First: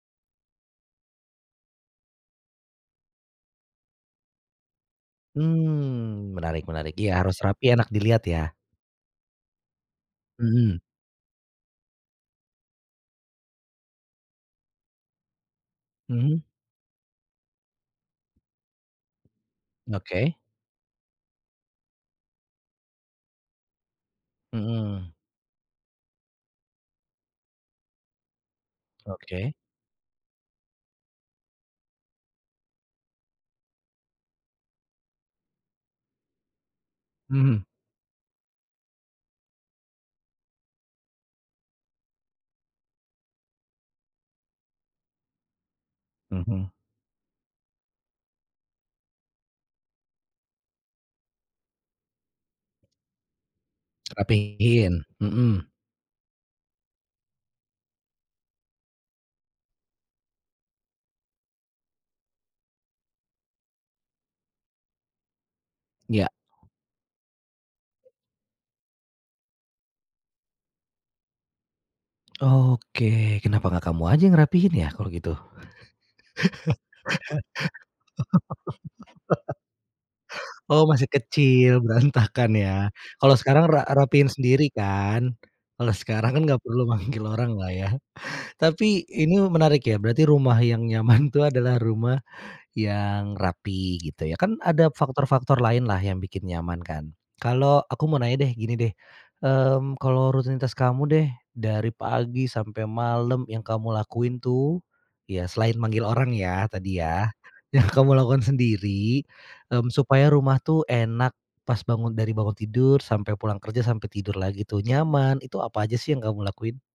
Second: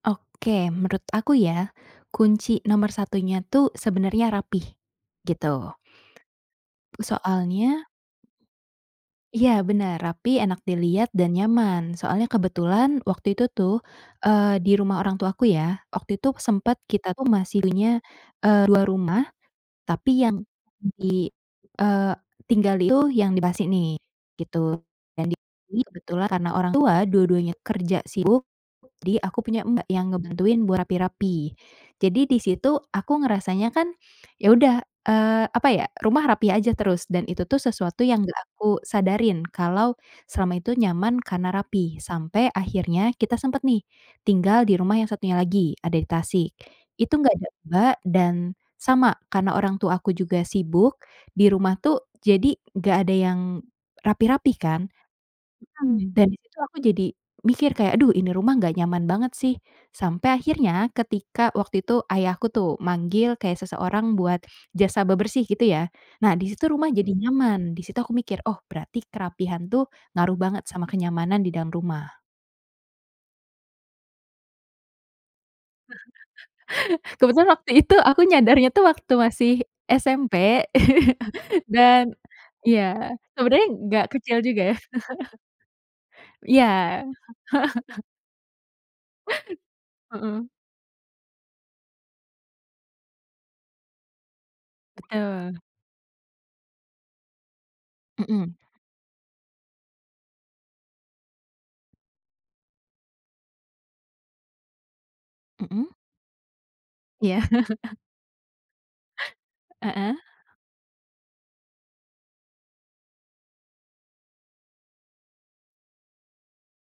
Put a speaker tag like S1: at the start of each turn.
S1: Oke. Menurut aku ya, kunci nomor satunya tuh sebenarnya rapi, gitu.
S2: Mmm. Menarik menarik. Iya, harus rapi, enak
S1: Soalnya
S2: dilihat, ya.
S1: Iya, benar. Rapi, enak
S2: Mhm.
S1: dilihat, dan nyaman. Soalnya kebetulan waktu itu tuh, eee, di rumah orang tuaku ya, waktu itu
S2: Mhm.
S1: sempat kita tuh masih punya, e 2 rumah, tapi
S2: Oke.
S1: yang i e tinggali itu yang [unintelligible] nih, gitu.
S2: Hmm.
S1: Dan, ini kebetulan, karena orang tua dua-duanya kerja sibuk, jadi aku
S2: Oke.
S1: punya mbak yang ngebantuin buat rapi-rapi. Jadi, di situ aku ngerasanya kan, ya udah, eee, apa ya, rumah rapi aja terus, dan itu tuh,
S2: Mhm.
S1: sesuatu yang enggak aku sadarin, kalau selama itu nyaman karena rapi. Sampai akhirnya, kita sempat nih, tinggal di rumah yang satunya lagi, ada di Tasik.
S2: Mhm.
S1: Itu enggak ada mbak, dan sama, karena orang tua aku juga sibuk, di rumah tuh, jadi enggak ada yang rapi-rapi, kan.
S2: Rapihin, hmm.
S1: Hmm, dan di situ aku jadi mikir kayak, "Aduh, ini rumah enggak nyaman banget, sih." Sampai akhirnya, ketika waktu itu ayahku tuh manggil kayak seseorang buat jasa bebersih, gitu ya.
S2: Ya.
S1: Nah, di situ rumah jadi nyaman. Di situ aku mikir, "Oh, berarti kerapihan tuh, ngaruh banget sama kenyamanan di dalam rumah."
S2: Oke. Kenapa enggak kamu aja ngerapihin, ya, kalau gitu?
S1: Kebetulan waktu itu, aku nyadarnya, tuh, waktu masih SMP,
S2: Oh, masih kecil,
S1: dan
S2: berantakan, ya.
S1: iya,
S2: Kalau
S1: sebenarnya
S2: sekarang ra
S1: enggak
S2: rapihin
S1: kecil juga,
S2: sendiri,
S1: ya.
S2: kan? Kalau sekarang, kan, enggak
S1: Iya.
S2: perlu manggil oranglah, ya. Tapi, ini menarik, ya. Berarti
S1: Hmm.
S2: rumah yang nyaman, tuh, adalah rumah yang rapi, gitu ya. Kan ada
S1: Betul.
S2: faktor-faktor lainlah, yang bikin nyaman, kan. Kalau, aku mau nanya
S1: Hmm.
S2: deh, gini deh, eee, kalau rutinitas kamu deh, dari pagi sampai malam yang kamu lakuin tuh, ya selain
S1: Hmm.
S2: manggil orang ya, tadi ya,
S1: Iya.
S2: yang kamu lakukan sendiri, e
S1: Heeh.
S2: supaya rumah tuh enak pas bangun dari bangun tidur sampai pulang kerja, sampai tidur lagi tuh nyaman, itu apa aja sih yang kamu lakuin?